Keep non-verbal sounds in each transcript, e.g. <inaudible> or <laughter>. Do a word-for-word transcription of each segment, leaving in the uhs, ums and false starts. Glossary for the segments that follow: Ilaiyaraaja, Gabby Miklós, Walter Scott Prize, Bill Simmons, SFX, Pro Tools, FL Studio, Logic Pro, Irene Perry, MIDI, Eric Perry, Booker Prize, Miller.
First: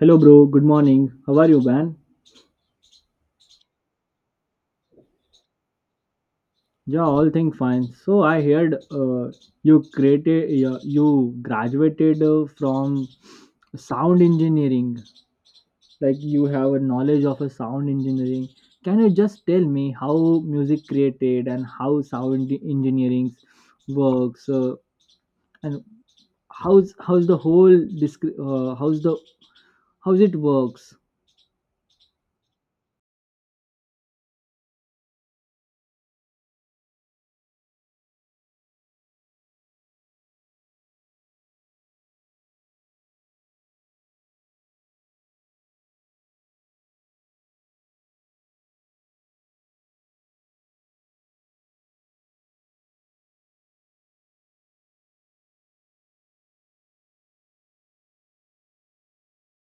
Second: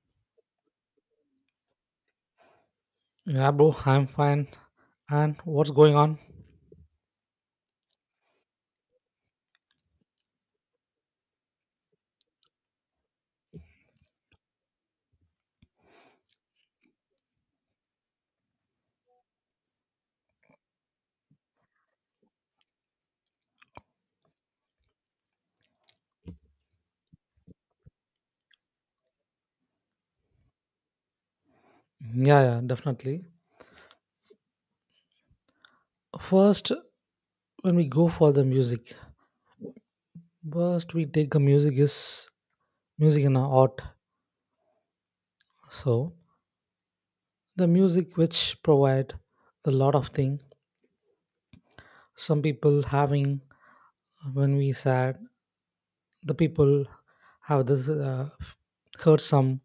Hello, bro. Good morning. How are you, man? Yeah, bro, I'm fine. And what's going on? Yeah, all thing fine. So I heard uh, you created, uh, you graduated uh, from sound engineering. Like you have a knowledge of a sound engineering. Can you just tell me how music created and how sound e-, engineering works uh, and how's how's the whole disc- uh, how's the how's it works? Yeah, yeah, definitely. First, when we go for the music, first we take the music is music and art. So the music which provide the lot of thing. Some people having when we sad, the people have this uh, heard some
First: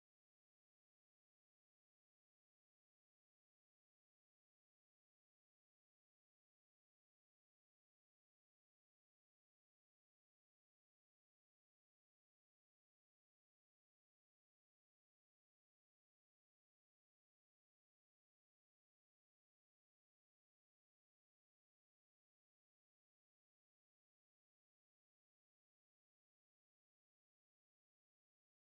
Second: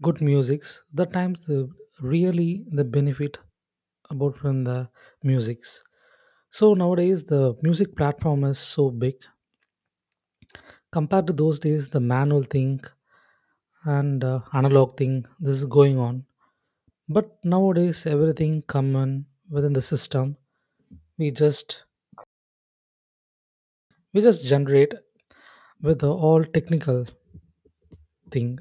good musics the times the really the benefit about from the musics. So nowadays the music platform is so big compared to those days, the manual thing, and uh, analog thing, this is going on. But nowadays everything common within the system, we just we just generate with the all technical thing,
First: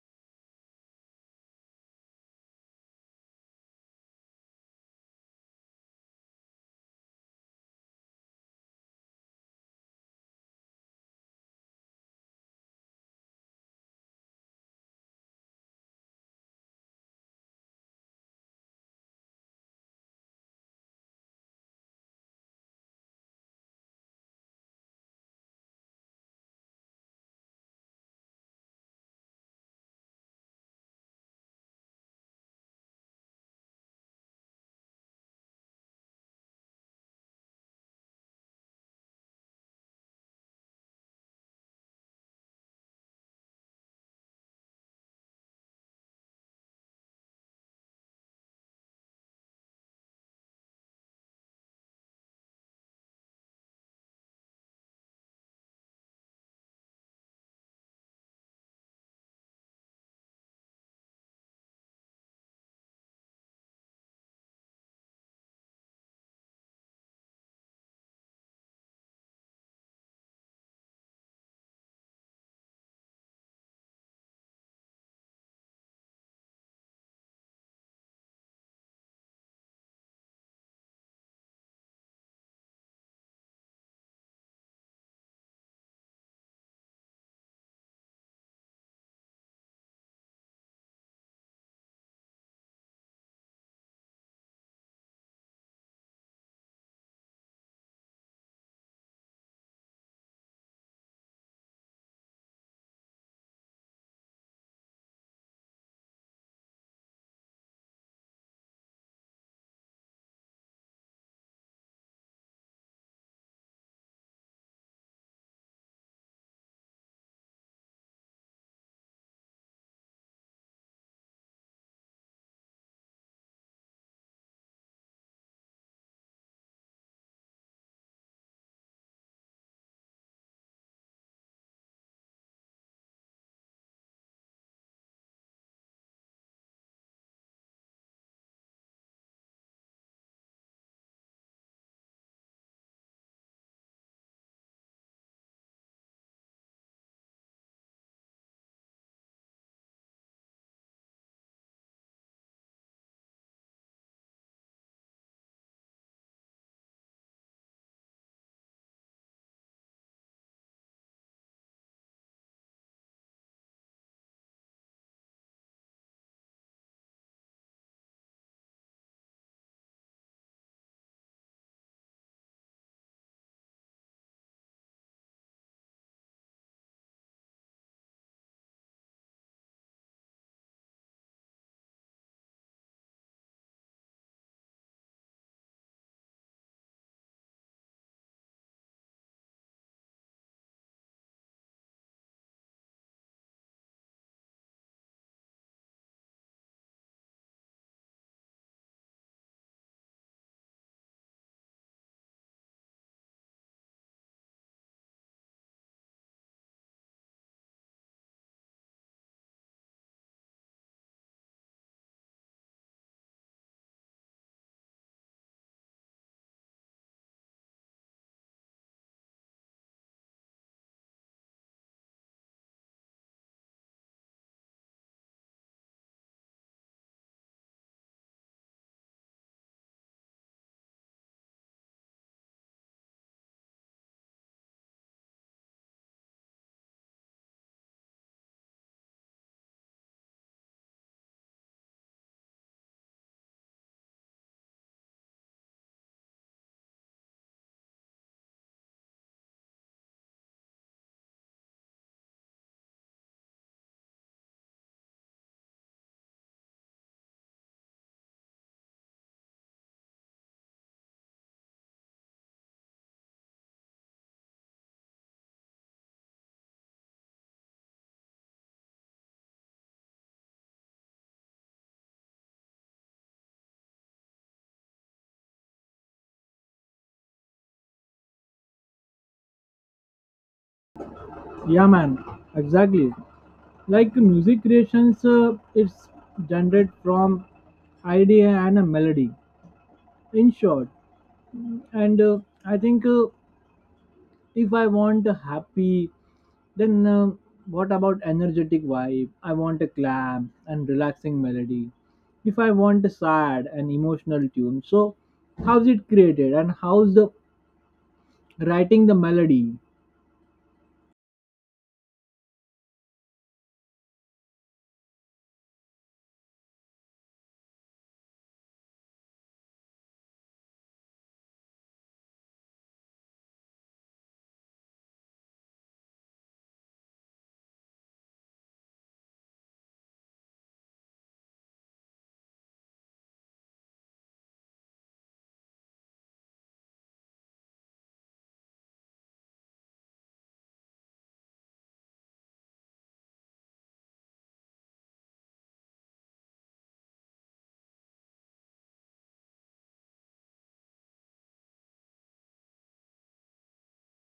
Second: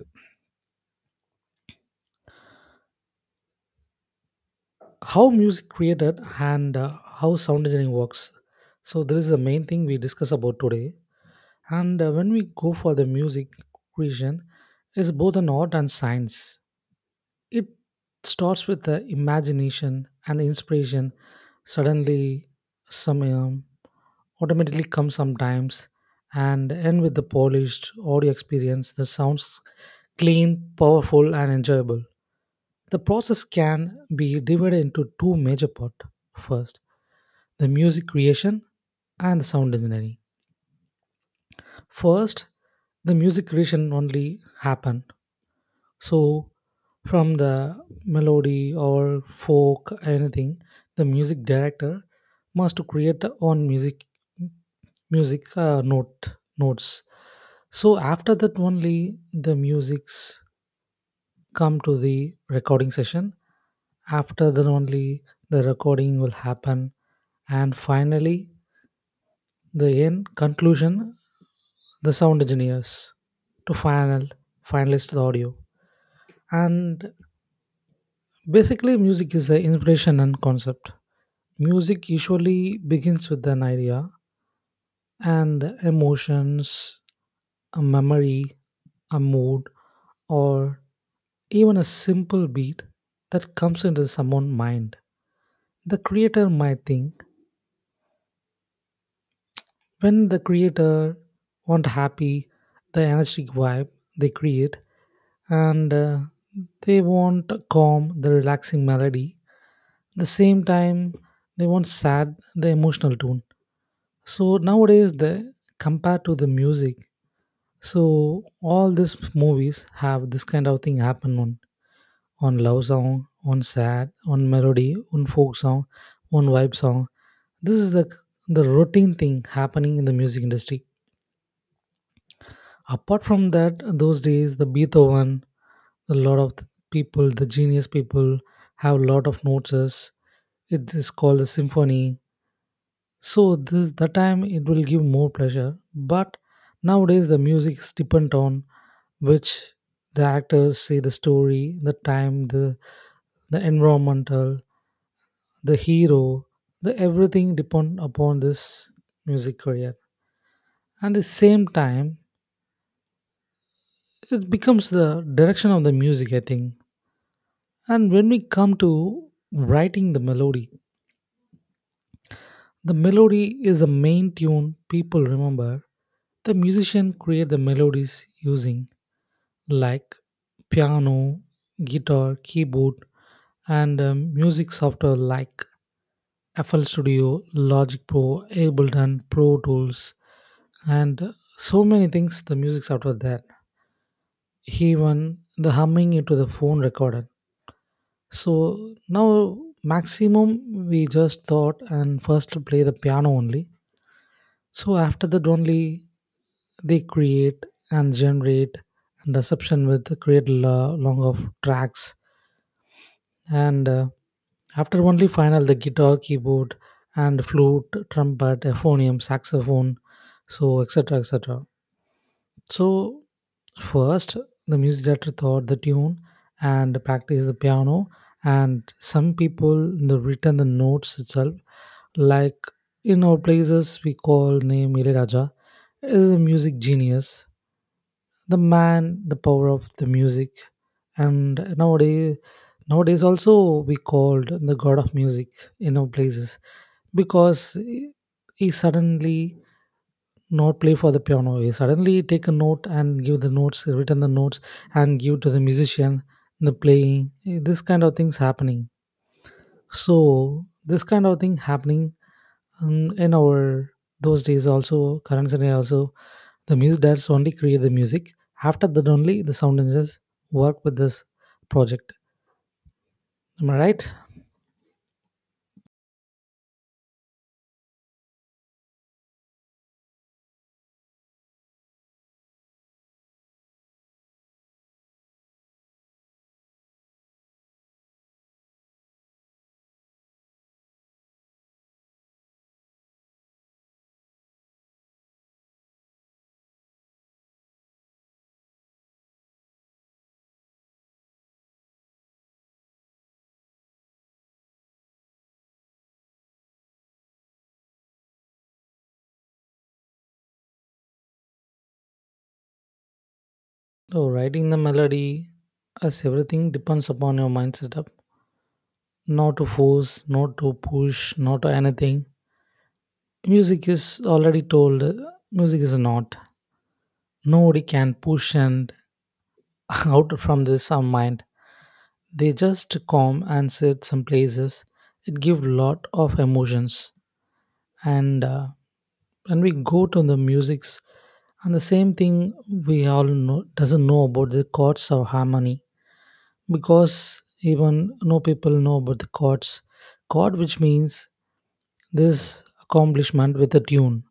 how music created and uh, how sound engineering works. So this is the main thing we discuss about today. And uh, when we go for the music creation, is both an art and science. It starts with the imagination and inspiration. Suddenly, some um, automatically comes sometimes, and end with the polished audio experience that sounds clean, powerful, and enjoyable. The process can be divided into two major parts. First, the music creation and the sound engineering. First, the music creation only happened. So from the melody or folk anything, the music director must to create the own music music uh, note notes. So after that only the musics come to the recording session. After that only the recording will happen, and finally the end conclusion, the sound engineers to final finalist the audio. And basically music is the inspiration and concept. Music usually begins with an idea and emotions, a memory, a mood, or even a simple beat that comes into someone's mind. The creator might think, when the creator want happy, the energetic vibe they create, and uh, they want calm, the relaxing melody. The same time, they want sad, the emotional tone. So nowadays, the compared to the music, so all these movies have this kind of thing happen on on love song, on sad, on melody, on folk song, on vibe song. This is the the routine thing happening in the music industry. Apart from that, those days, the Beethoven, a lot of th- people, the genius people, have a lot of notes. It is called a symphony. So this that time it will give more pleasure. But nowadays the music is dependent on which the actors say, the story, the time, the the environmental, the hero, the everything depend upon this music career. And the same time, it becomes the direction of the music, I think. And when we come to writing the melody, the melody is the main tune people remember. The musician create the melodies using like piano, guitar, keyboard, and um, music software like F L studio, Logic Pro, Ableton, Pro Tools, and so many things, the music software there, even the humming into the phone recorder. So now maximum we just thought and first play the piano only. So after that only they create and generate and reception with create lo- long of tracks, and uh, after only final the guitar, keyboard, and flute, trumpet, euphonium, saxophone, so etc, etc. So first, the music director thought the tune and practiced the piano, and some people, you know, written the notes itself. Like in our places, we call name Ilaiyaraaja, is a music genius, the man, the power of the music. And nowadays, nowadays also we called the god of music in our places, because he he suddenly not play for the piano, he suddenly take a note and give the notes, return the notes and give to the musician the playing, eh, this kind of things happening. So this kind of thing happening um, in our those days also, current scenario also, the music that's only create the music. After that only the sound engineers work with this project. Am I right? Yeah, man. Exactly. Like music creations uh, it's generated from idea and a melody, in short. And uh, I think, uh, if I want a happy, then, uh, what about energetic vibe? I want a calm and relaxing melody. If I want a sad and emotional tune, so how's it created and how's the writing the melody? So writing the melody as everything depends upon your mind setup, not to force, not to push, not to anything. Music is already told, uh, music is not. Nobody can push and <laughs> out from this our mind. They just come and sit some places. It give lot of emotions. And uh, when we go to the musics, and the same thing, we all know doesn't know about the chords or harmony, because even no people know about the chords. Chord which means this accomplishment with a tune,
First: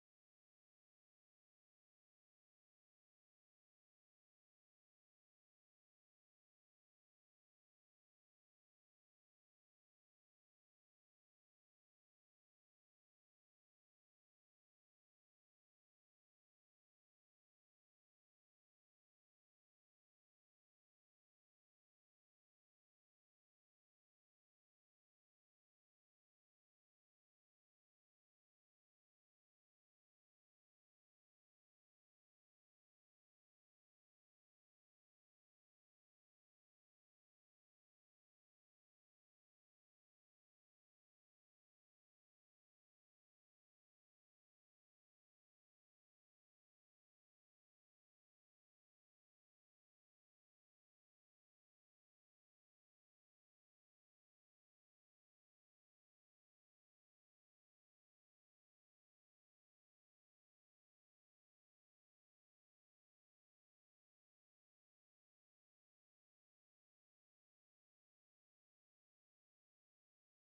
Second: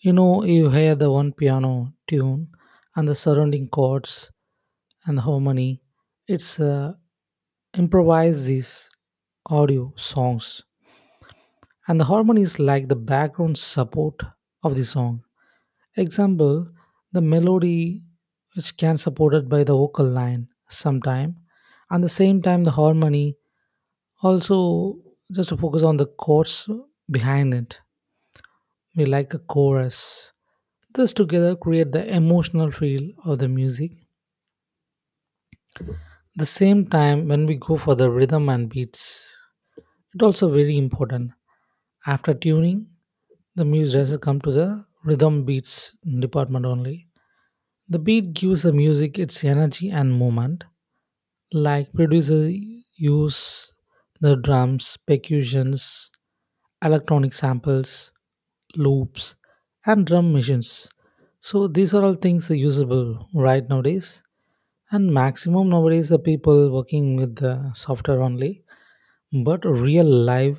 you know, you hear the one piano tune and the surrounding chords and the harmony. It's uh, improvise these audio songs, and the harmony is like the background support of the song. Example, the melody which can supported by the vocal line sometime, and the same time the harmony also just to focus on the chords behind it. We like a chorus. This together create the emotional feel of the music. The same time when we go for the rhythm and beats, it also very important. After tuning, the music has come to the rhythm beats department only. The beat gives the music its energy and movement. Like producers use the drums, percussions, electronic samples, loops, and drum machines. So these are all things are usable right nowadays. And maximum nowadays the people working with the software only, but real life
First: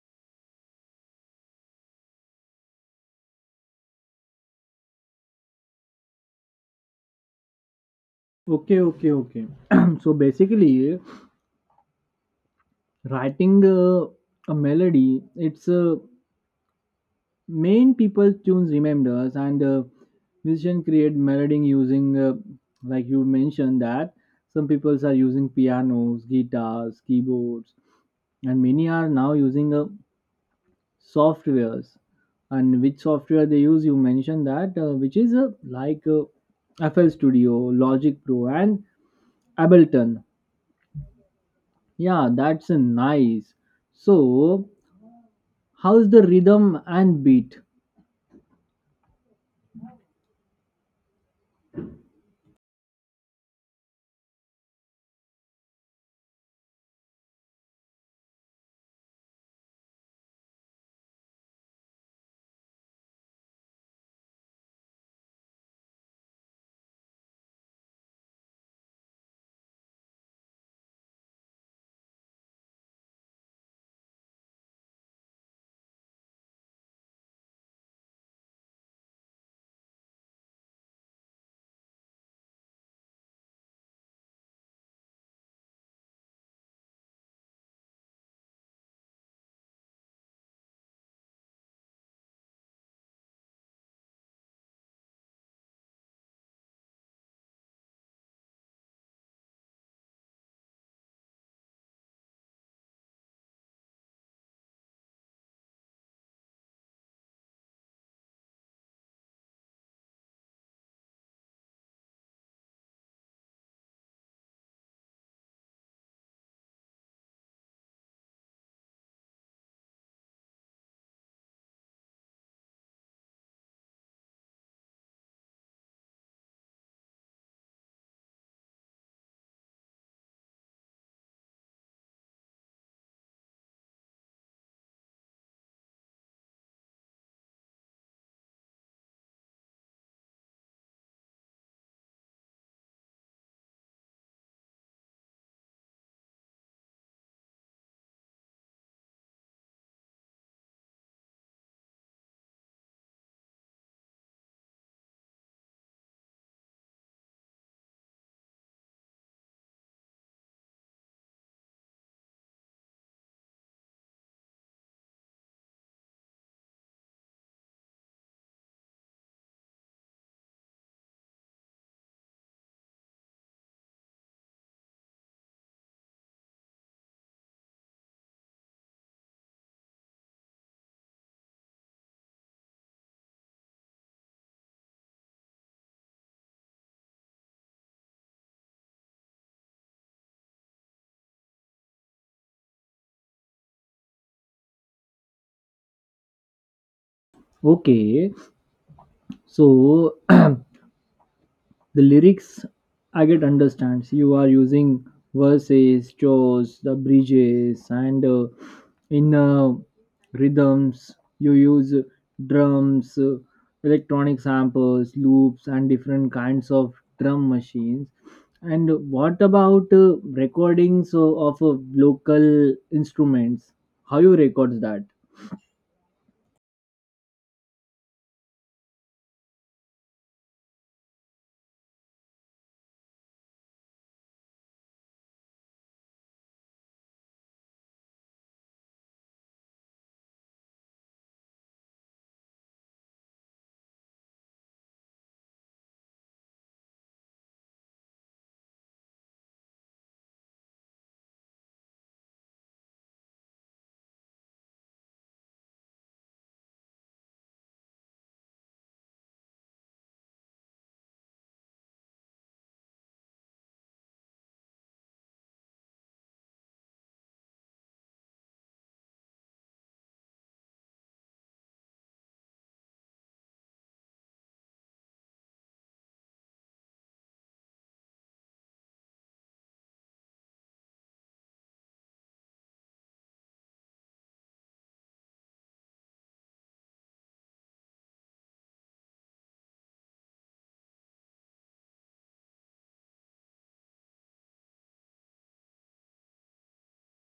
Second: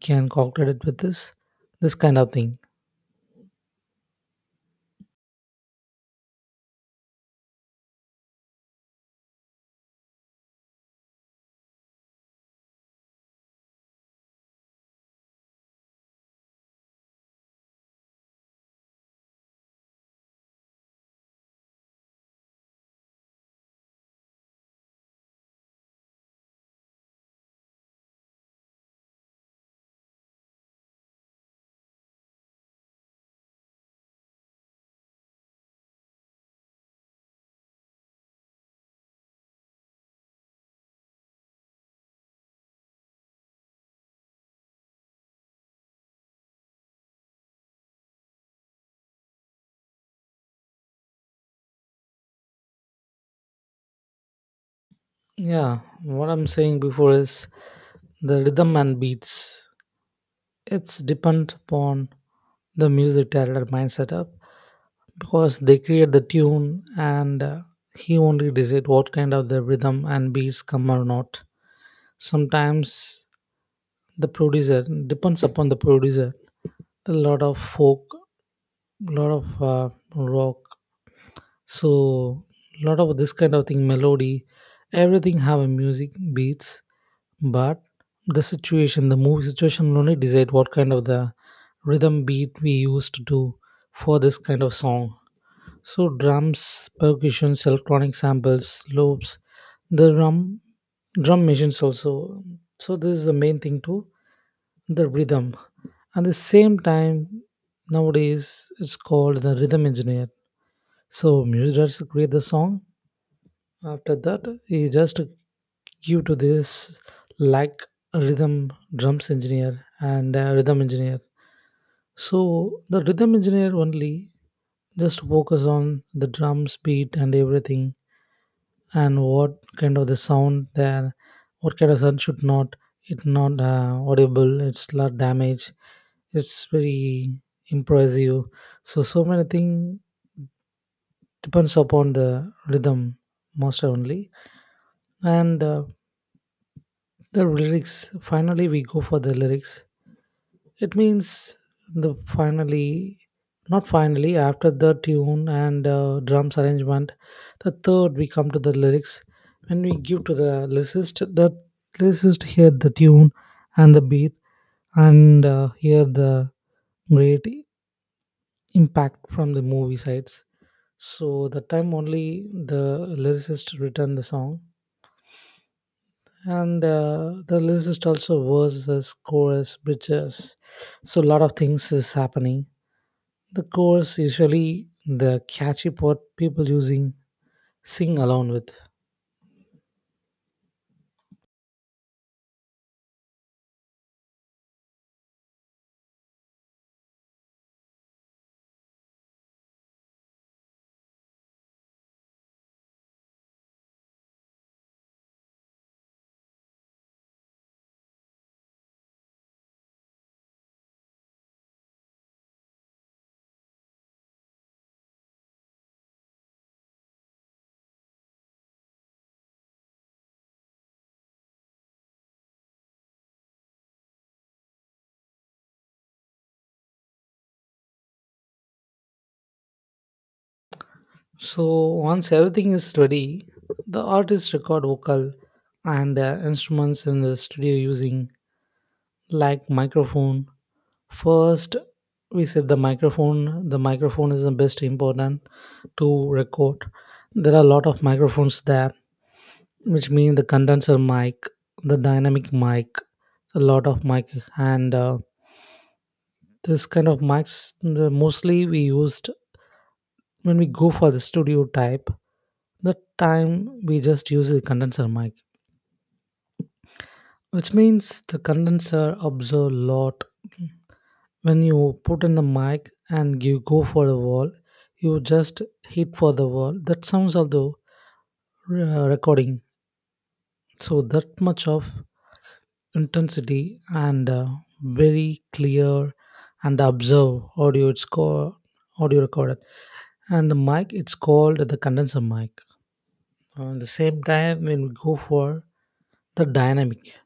can calculate it with this this kind of thing. Okay, okay, okay. <clears throat> So basically, writing uh, a melody, it's a main people tunes remembers. And uh, Musician create melody using, uh, like you mentioned that, some people are using pianos, guitars, keyboards, and many are now using uh, softwares. And which software they use, you mentioned that, uh, which is, uh, like uh, FL Studio, Logic Pro, and Ableton. Yeah, that's uh, nice. So how's the rhythm and beat? Yeah, what I'm saying before is the rhythm and beats. It's depend upon the music director mind setup, because they create the tune and uh, he only decide what kind of the rhythm and beats come or not. Sometimes the producer depends upon the producer. A lot of folk, lot of uh, rock, so lot of this kind of thing melody, everything have a music beats. But the situation, the movie situation will only decide what kind of the rhythm beat we use to do for this kind of song. So drums, percussions, electronic samples, loops, the drum drum machines also. So this is the main thing too, the rhythm. At the same time, nowadays it's called the rhythm engineer. So Muse create the song. After that, he just give to this like a rhythm drums engineer and a rhythm engineer. So the rhythm engineer only just focus on the drums beat and everything, and what kind of the sound there, what kind of sound should not, it not uh, audible, it's not damage, it's very impressive. So so many thing depends upon the rhythm master only. And uh, the lyrics, finally we go for the lyrics. It means the finally, not finally, after the tune and uh, drums arrangement, the third we come to the lyrics. When we give to the lyricist, the lyricist hear the tune and the beat, and uh, hear the great impact from the movie sides. So the time only the lyricist written the song, and uh, the lyricist also verses, chorus, bridges, so a lot of things is happening. The chorus usually the catchy part people using sing along with. Okay, so <clears throat> the lyrics I get understands. You are using verses, chores, the bridges, and uh, in uh, rhythms you use drums, uh, electronic samples, loops, and different kinds of drum machines. And what about, uh, recordings uh, of uh, local instruments? How you records that? So once everything is ready, the artist record vocal and uh, instruments in the studio using like microphone. First, we said the microphone, the microphone is the best important to record. There are a lot of microphones there, which means the condenser mic, the dynamic mic, a lot of mic, and uh, this kind of mics the mostly we used when we go for the studio type. The time we just use the condenser mic, which means the condenser absorb lot. When you put in the mic and you go for the wall, you just hit for the wall. That sounds of the uh, recording. So that much of intensity and uh, very clear and observe audio, it's called audio recorded, and the mic it's called the condenser mic. On the same time when we go for the dynamic,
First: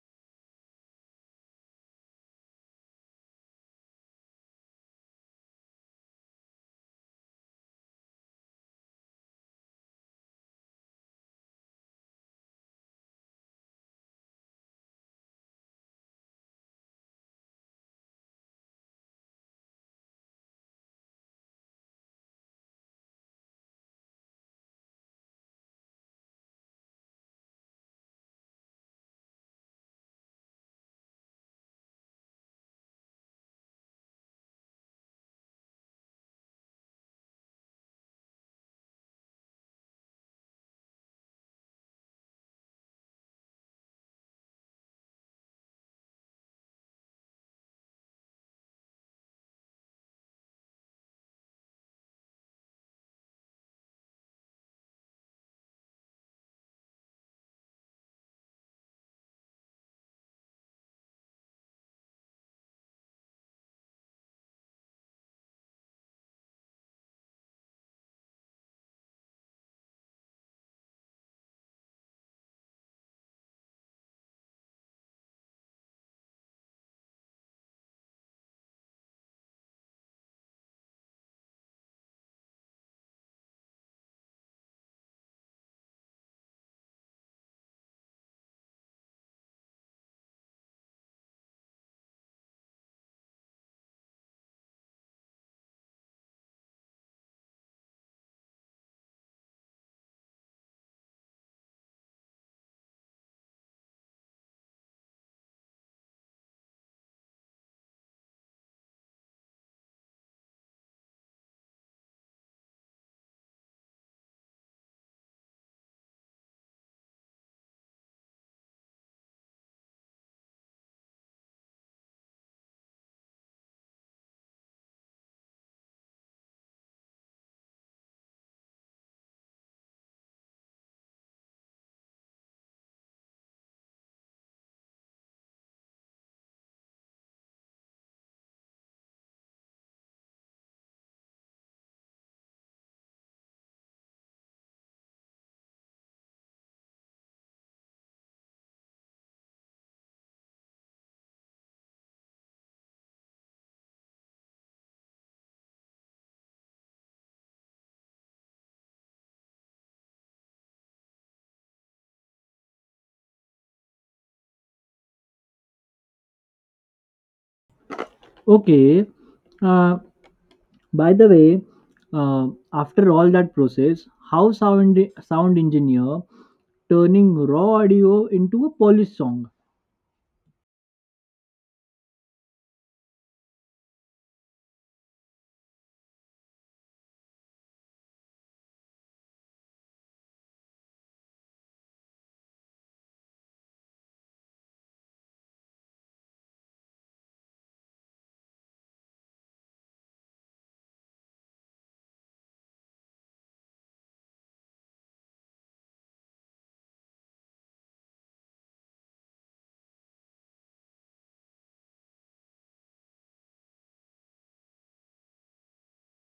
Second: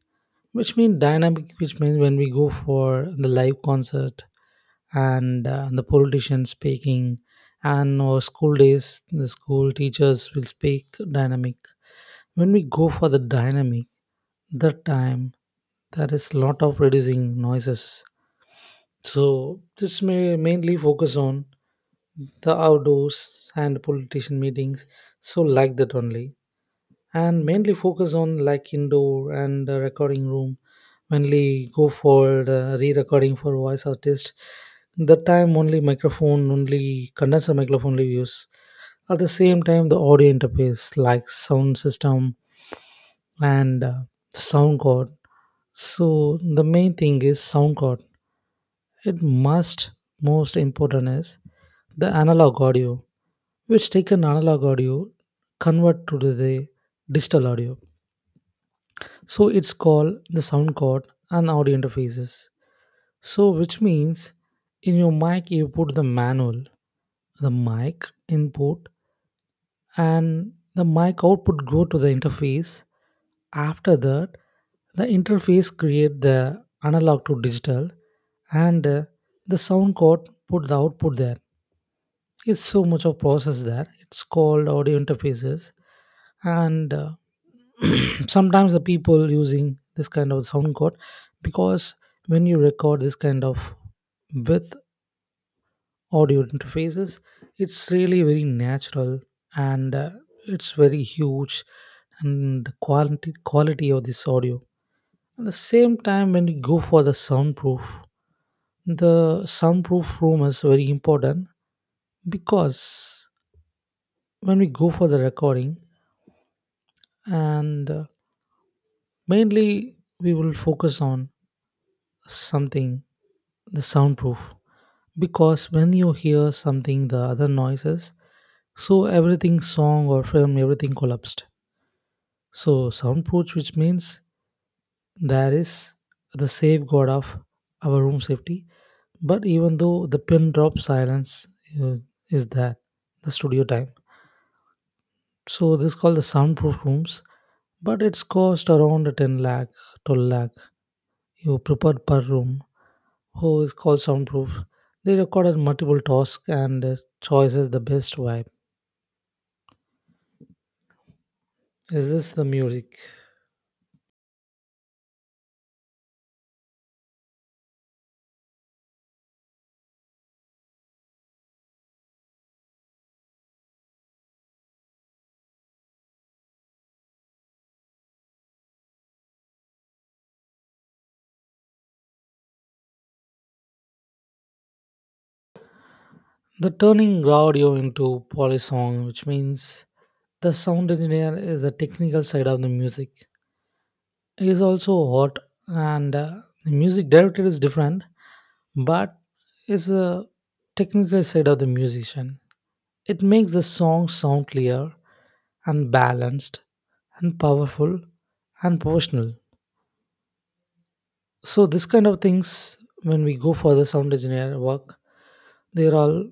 which means dynamic, which means when we go for the live concert and uh, the politician speaking, and our school days the school teachers will speak dynamic. When we go for the dynamic, that time there is lot of reducing noises. So this may mainly focus on the outdoors and politician meetings. So like that only, and mainly focus on like indoor and uh, recording room, mainly go for the re-recording for voice artist. The time only microphone, only condenser microphone only use. At the same time, the audio interface like sound system and uh, sound card. So the main thing is sound card. It must, most important is the analog audio, which take an analog audio, convert to the digital audio. So it's called the sound card and audio interfaces. So which means in your mic you put the manual, the mic input, and the mic output go to the interface. After that the interface create the analog to digital, and uh, the sound code put the output there. It's so much of process there, it's called audio interfaces. And uh, <clears throat> sometimes the people using this kind of sound code, because when you record this kind of with audio interfaces it's really very natural, and uh, it's very huge, and the quality quality of this audio. At the same time when you go for the soundproof, the soundproof room is very important, because when we go for the recording, and uh, mainly we will focus on something, the soundproof, because when you hear something the other noises. So everything song or film, everything collapsed. So soundproof, which means there is the safeguard of our room safety. But even though the pin drop silence uh, is there, the studio time. So this is called the soundproof rooms, but it's cost around ten lakh, twelve lakh. You prepared per room. Who is called soundproof? They recorded multiple tasks and uh, choices the best vibe. Is this the music? Okay, uh, by the way, uh, after all that process, how sound sound engineer turning raw audio into a polished song? The turning audio into polysong, which means the sound engineer is the technical side of the music, is also hot, and uh, the music director is different, but is a technical side of the musician. It makes the song sound clear and balanced and powerful and professional. So this kind of things, when we go for the sound engineer work, they are all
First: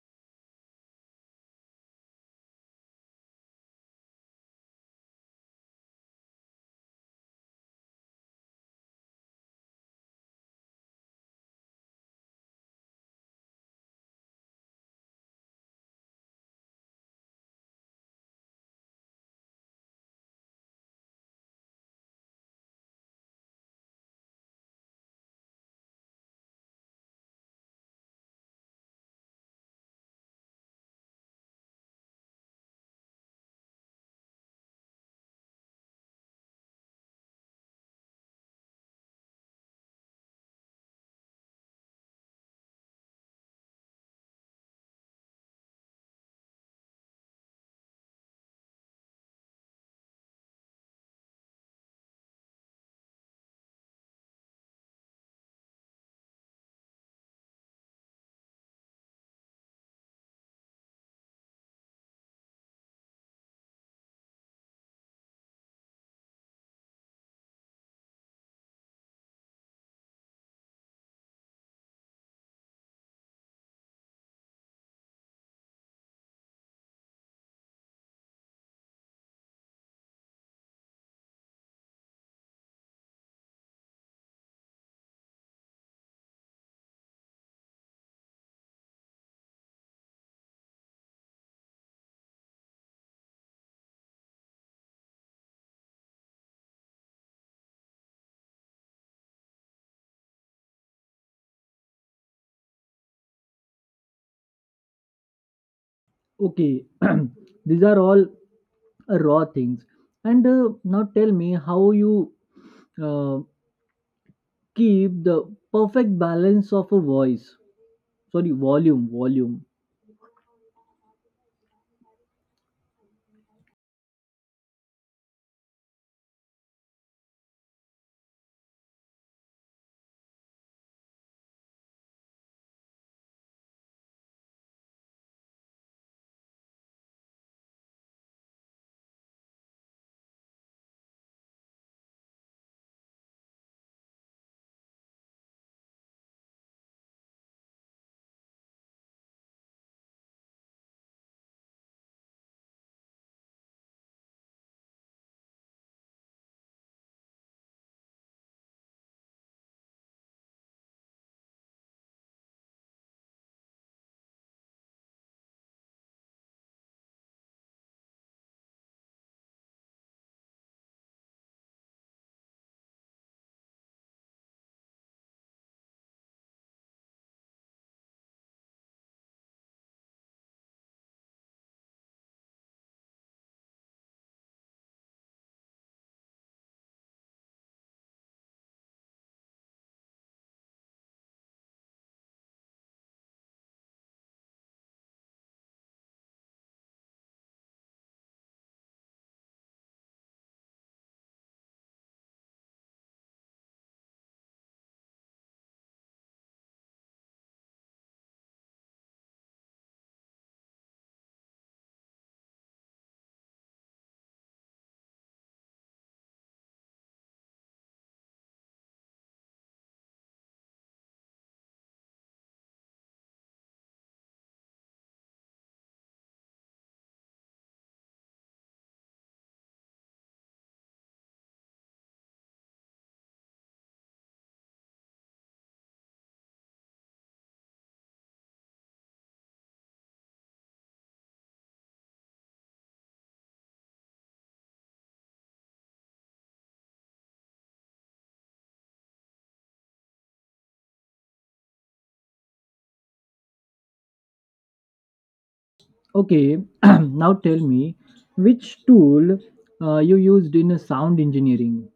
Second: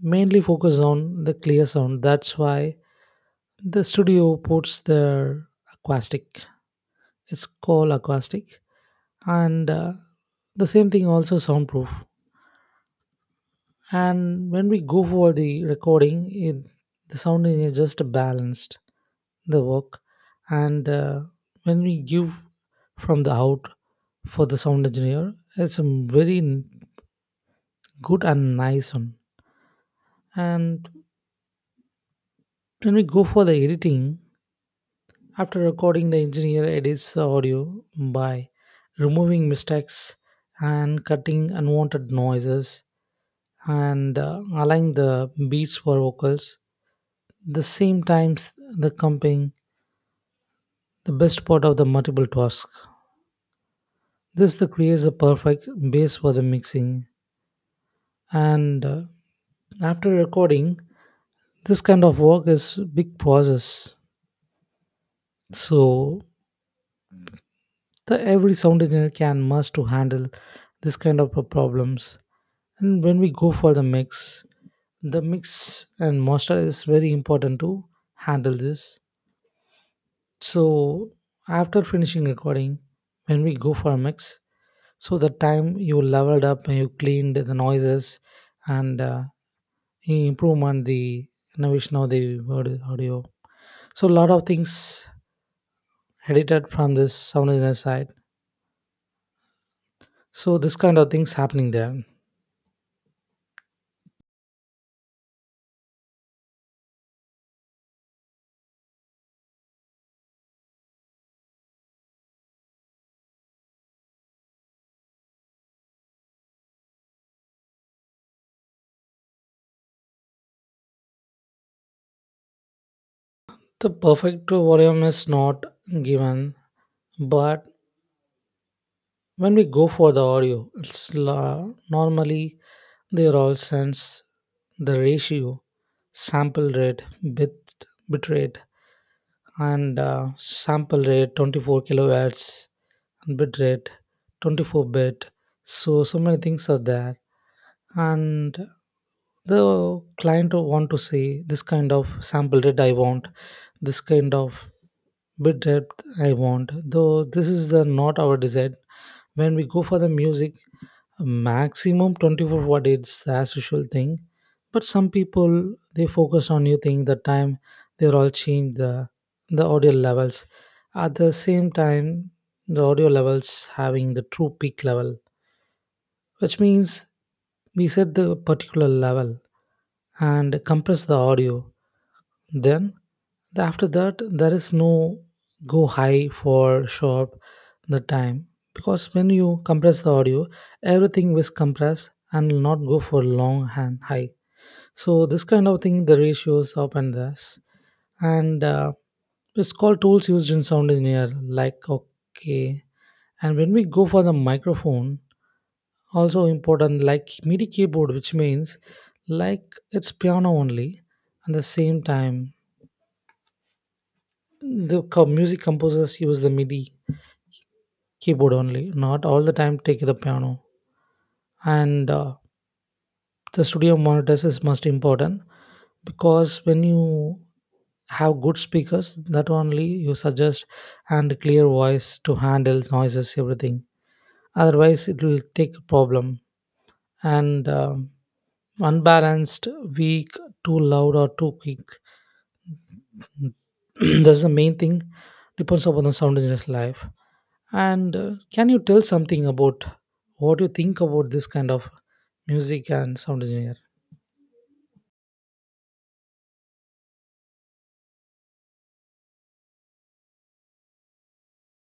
mainly focus on the clear sound. That's why the studio puts their acoustic. It's called acoustic, and uh, the same thing also soundproof. And when we go for the recording, it, the sound is just balanced the work, and uh, when we give from the out for the sound engineer, it's a very n- good and nice one. And when we go for the editing, after recording, the engineer edits the audio by removing mistakes and cutting unwanted noises and uh, aligning the beats for vocals. The same times the comping, the best part of the multiple task. This the creates the perfect base for the mixing. And uh, after recording, this kind of work is big process. So the every sound engineer can must to handle this kind of uh, problems. And when we go for the mix, the mix and master is very important to handle this. So after finishing recording, when we go for a mix, so the time you leveled up and you cleaned the noises, and uh, you improve on the innovation of the aud- audio. So a lot of things edited from this sound design side. So this kind of things happening there. Okay, <clears throat> these are all uh, raw things. And uh, Now tell me how you, uh, keep the perfect balance of a voice. Sorry, volume, volume. The perfect volume is not given, but when we go for the audio it's la- normally they all sense the ratio, sample rate, bit bit rate, and uh, sample rate twenty-four kilohertz and bit rate twenty-four bit, so so many things are there, and the client will want to say this kind of sample rate I want, this kind of bit depth I want, though this is the not our desired. When we go for the music, maximum twenty-four watt is the as usual thing, but some people they focus on new thing the time, they're all change the the audio levels. At the same time the audio levels having the true peak level, which means we set the particular level and compress the audio, then the- after that, there is no go high for short the time, because when you compress the audio, everything is compressed and will not go for long and high. So this kind of thing, the ratios up and this, and uh, it's called tools used in sound engineer. Like okay, and when we go for the microphone, also important like MIDI keyboard, which means like it's piano only. At the same time, the co- music composers use the MIDI keyboard only, not all the time take the piano. And uh, the studio monitors is most important, because when you have good speakers, that only you suggest and clear voice to handle noises everything. Otherwise, it will take a problem and um unbalanced, weak, too loud or too quick. <clears throat> That's the main thing. Depends upon the sound engineer's life. And uh, can you tell something about what you think about this kind of music and sound engineer? Okay, <clears throat> now tell me which tool uh, you used in uh, sound engineering.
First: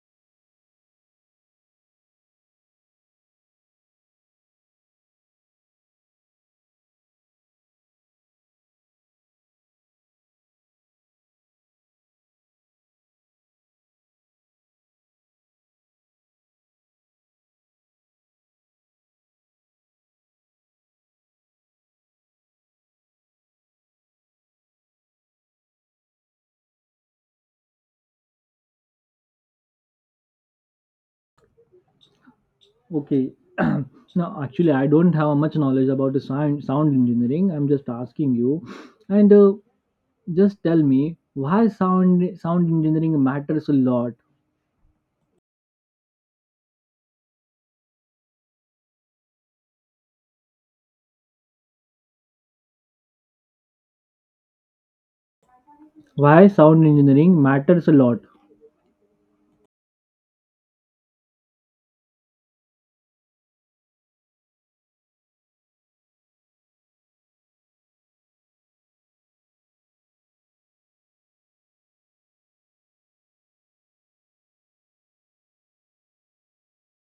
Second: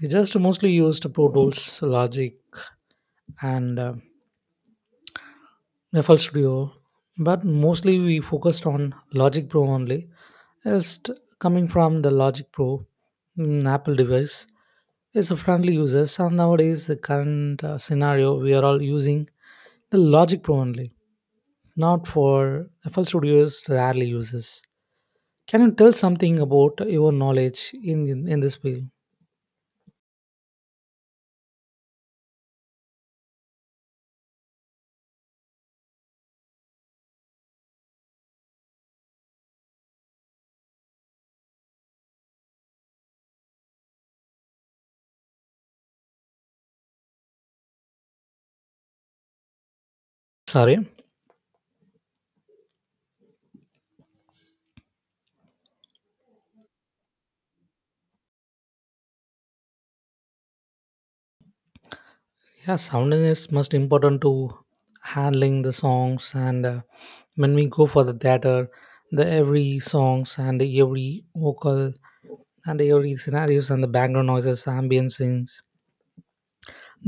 We just mostly used Pro Tools, Logic, and uh, F L Studio, but mostly we focused on Logic Pro only. Just coming from the Logic Pro, mm, Apple device, is a friendly users, and nowadays the current uh, scenario we are all using the Logic Pro only. Not for F L Studio is rarely uses. Can you tell something about your knowledge in in, in this field? Okay. <clears throat> So now, actually, I don't have much knowledge about the sound sound engineering. I'm just asking you, and uh, just tell me why sound sound engineering matters a lot. Sorry. Why sound engineering matters a lot? Yeah, sound is most important to handling the songs, and uh, when we go for the theater, the every songs and every vocal and every scenarios and the background noises, ambient scenes.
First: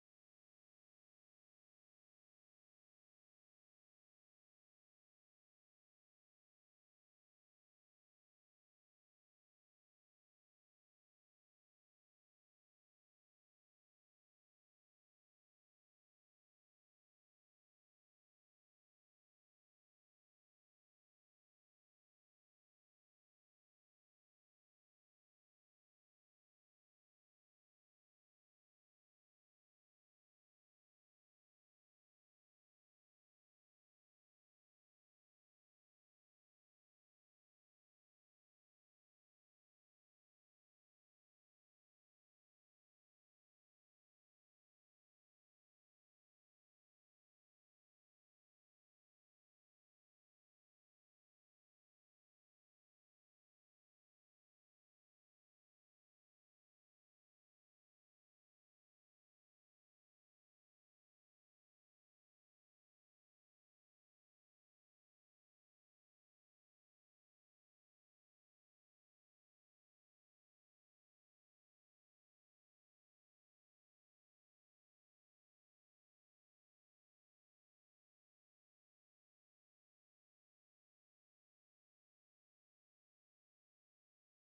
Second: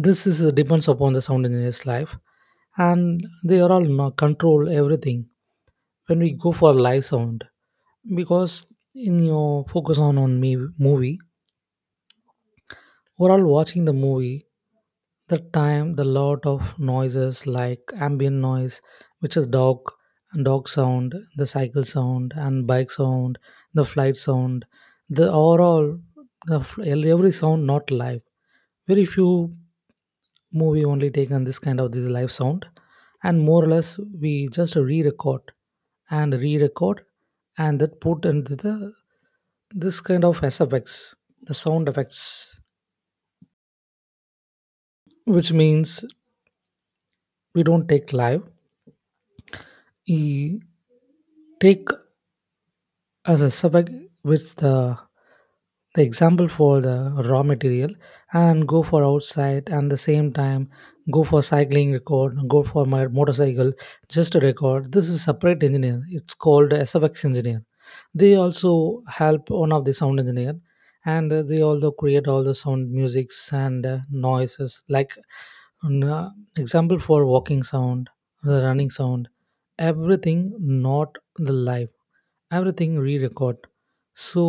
This is depends upon the sound engineer's life, and they are all no- control everything when we go for live sound, because in your focus on on me movie, we're all watching the movie the time the lot of noises like ambient noise which is dog and dog sound, the cycle sound and bike sound, the flight sound, the overall the, f- every sound not live. Very few movie only taken this kind of this live sound, and more or less we just re-record and re-record and that put into the this kind of S F X, the sound effects, which means we don't take live, E- take as a subject with the, the example for the raw material and go for outside, and the same time go for cycling record, go for my motorcycle just to record. This is separate engineer, it's called SFX engineer. They also help one of the sound engineer, and uh, they also create all the sound musics and uh, noises, like n- uh, example for walking sound, the running sound, everything not the live, everything re-record. So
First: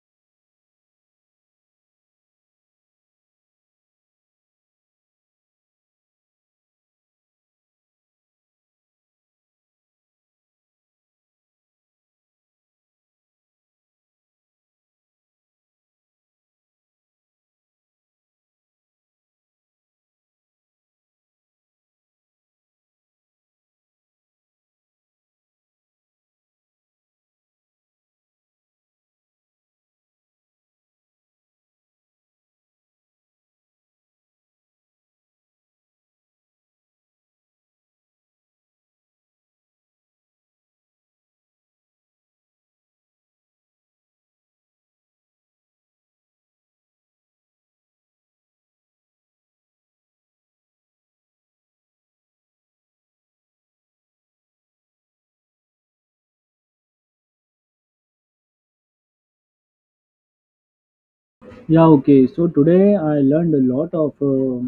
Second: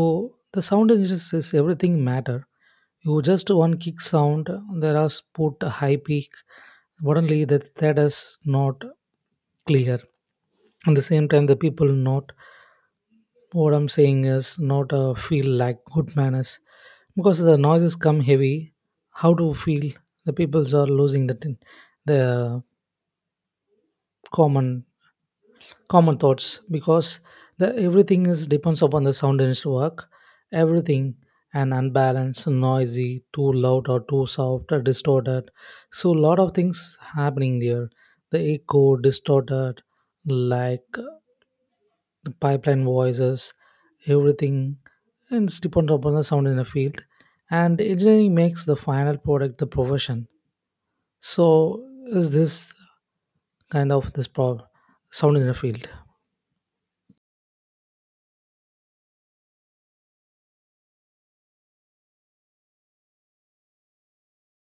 the sound engineers says everything matter. You just one kick sound there are put a high peak, suddenly that that is not clear. At the same time the people not, what I'm saying is, not uh, feel like good manners, because the noises come heavy, how to feel, the peoples are losing the the common common thoughts, because the everything is depends upon the sound in work, everything, and unbalanced, noisy, too loud or too soft or distorted. So lot of things happening there, the echo distorted, like uh, the pipeline voices, everything, and it's dependent upon the sound in the field, and engineering makes the final product the profession. So is this kind of this problem, sound in the field. Yeah. Okay. So today I learned a lot of uh,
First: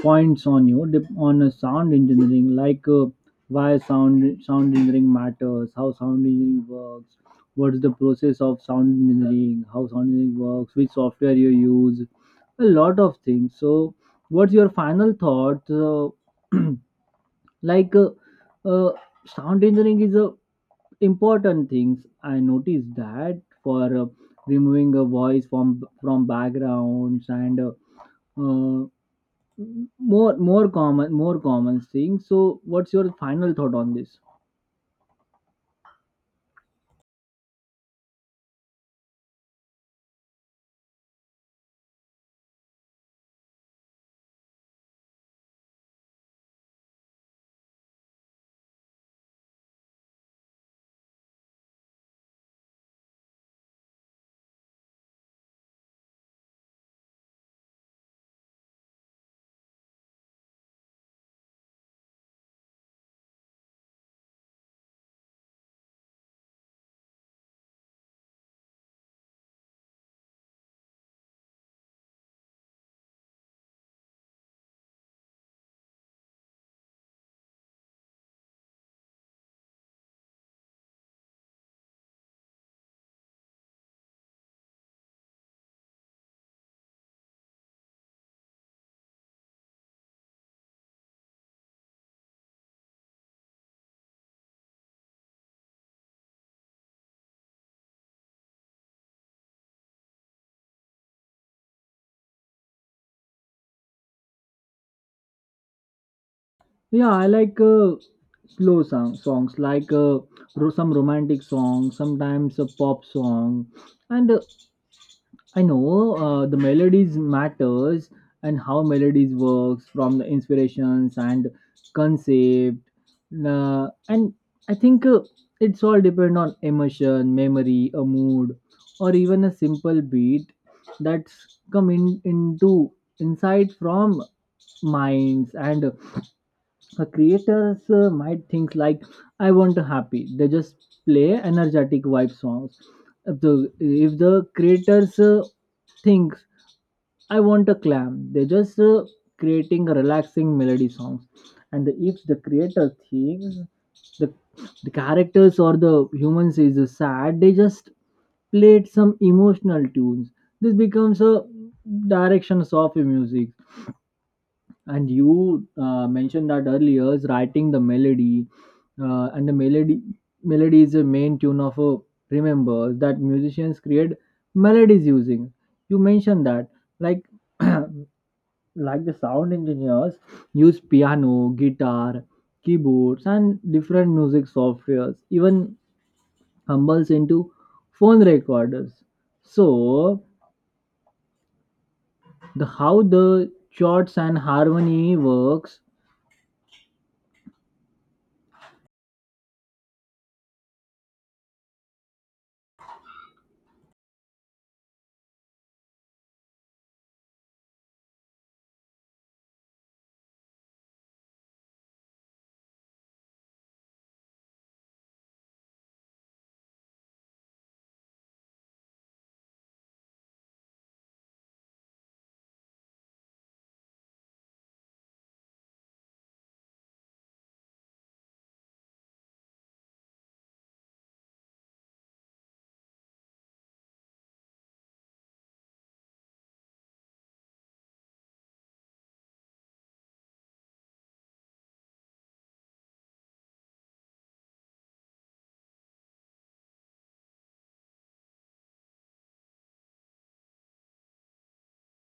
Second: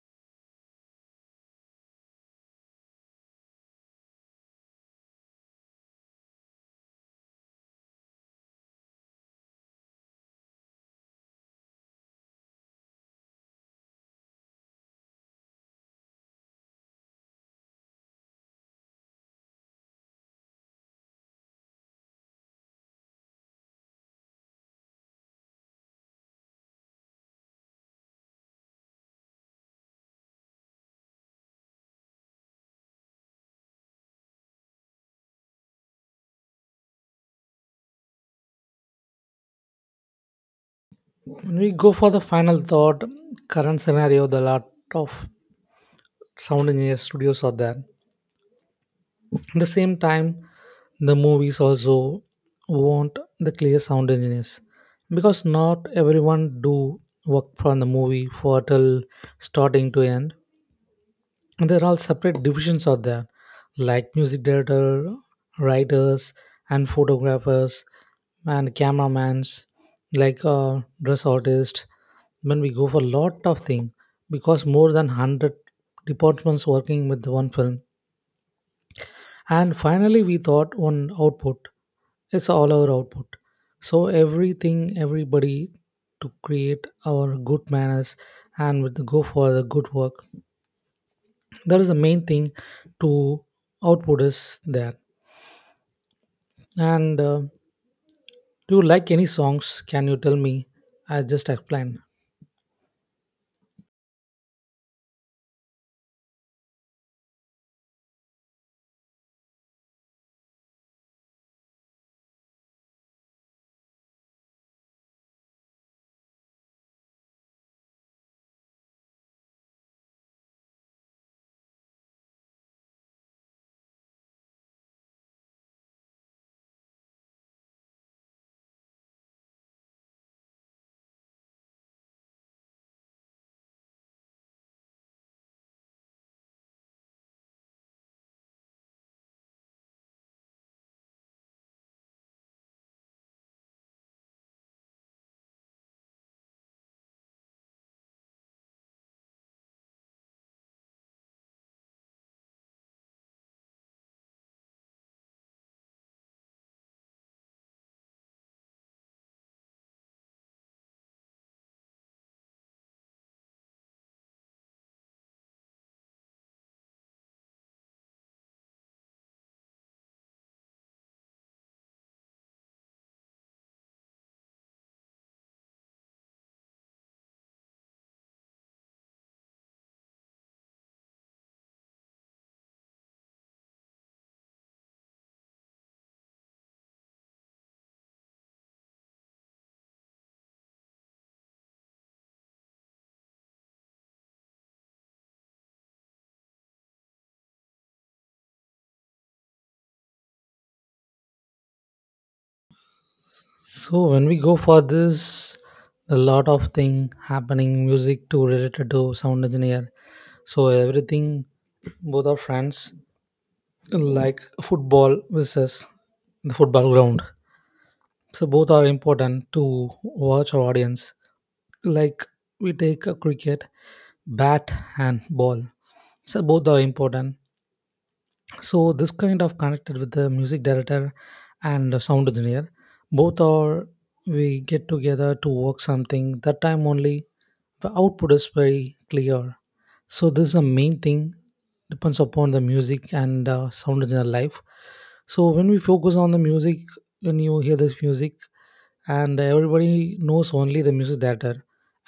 points on you dep- on a sound engineering, like, uh, why sound sound engineering matters, how sound engineering works, what is the process of sound engineering, how sound engineering works, which software you use, a lot of things. So what's your final thought, uh, <clears throat> like, uh, uh, sound engineering is a important things I noticed that, for uh, removing a voice from from backgrounds, and uh, more more common more common thing. So what's your final thought on this? When we go for the final thought, current scenario, the lot of sound engineer studios are there. At the same time, the movies also want the clear sound engineers, because not everyone do work from the movie for till starting to end. And there are all separate divisions out there like music director, writers and photographers and cameramans, like uh, dress artist, when we go for a lot of things, because more than one hundred departments working with one film, and finally we thought on output, it's all our output. So everything everybody to create our good manners and with the go for the good work, that is the main thing, to output is there. And uh, do you like any songs, can you tell me? I just explained. Yeah, I like uh, slow song, songs like, uh, ro- some romantic songs, sometimes a pop song. And uh, I know, uh, the melodies matters, and how melodies works from the inspirations and concept, uh, and I think, uh, it's all depend on emotion, memory, a mood, or even a simple beat that's come in into insight from minds. And uh, Creators uh, might think like, I want a happy, they just play energetic vibe songs. If the if the creators uh, thinks, I want a clam, they just uh, creating a relaxing melody songs. And the, if the creator thinks the, the characters or the humans is uh, sad, they just played some emotional tunes. This becomes a direction of music. And you uh, mentioned that earlier is writing the melody, uh, and the melody, melody is the main tune of a remember that musicians create melodies using, you mentioned that, like <clears throat> like the sound engineers use piano, guitar, keyboards, and different music softwares, even humbles into phone recorders. So the how the chords and harmony works? So when we go for this, a lot of thing happening music to related to sound engineer, so everything both are friends, like football versus the football ground. So both are important to watch our audience. Like we take a cricket, bat and ball. So both are important. So this kind of connected with the music director and the sound engineer, both are, we get together to work something, that time only the output is very clear. So this is the main thing, depends upon the music and uh, sound engineer life. So when we focus on the music, when you hear this music, and everybody knows only the music director,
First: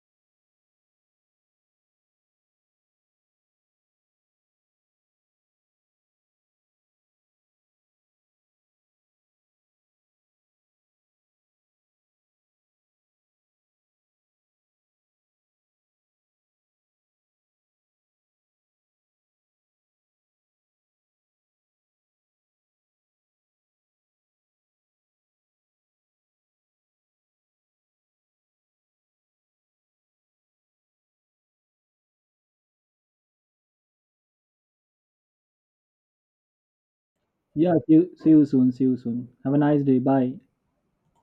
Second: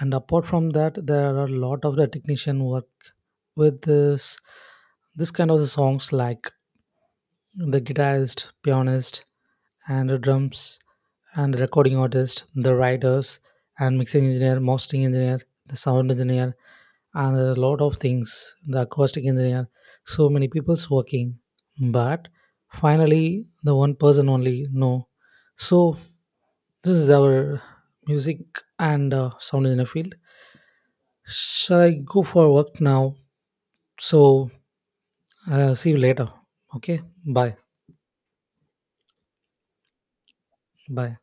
and apart from that there are a lot of the technician work with this, this kind of the songs, like the guitarist, pianist, and the drums and the recording artist, the writers and mixing engineer, mastering engineer, the sound engineer, and a lot of things, the acoustic engineer, so many people's working. But finally the one person only no. So this is our music and uh, sound engineer field. Shall I go for work now? So uh, see you later. Okay, bye. Yeah, see you, see you soon. See you soon. Have a nice day. Bye. Bye.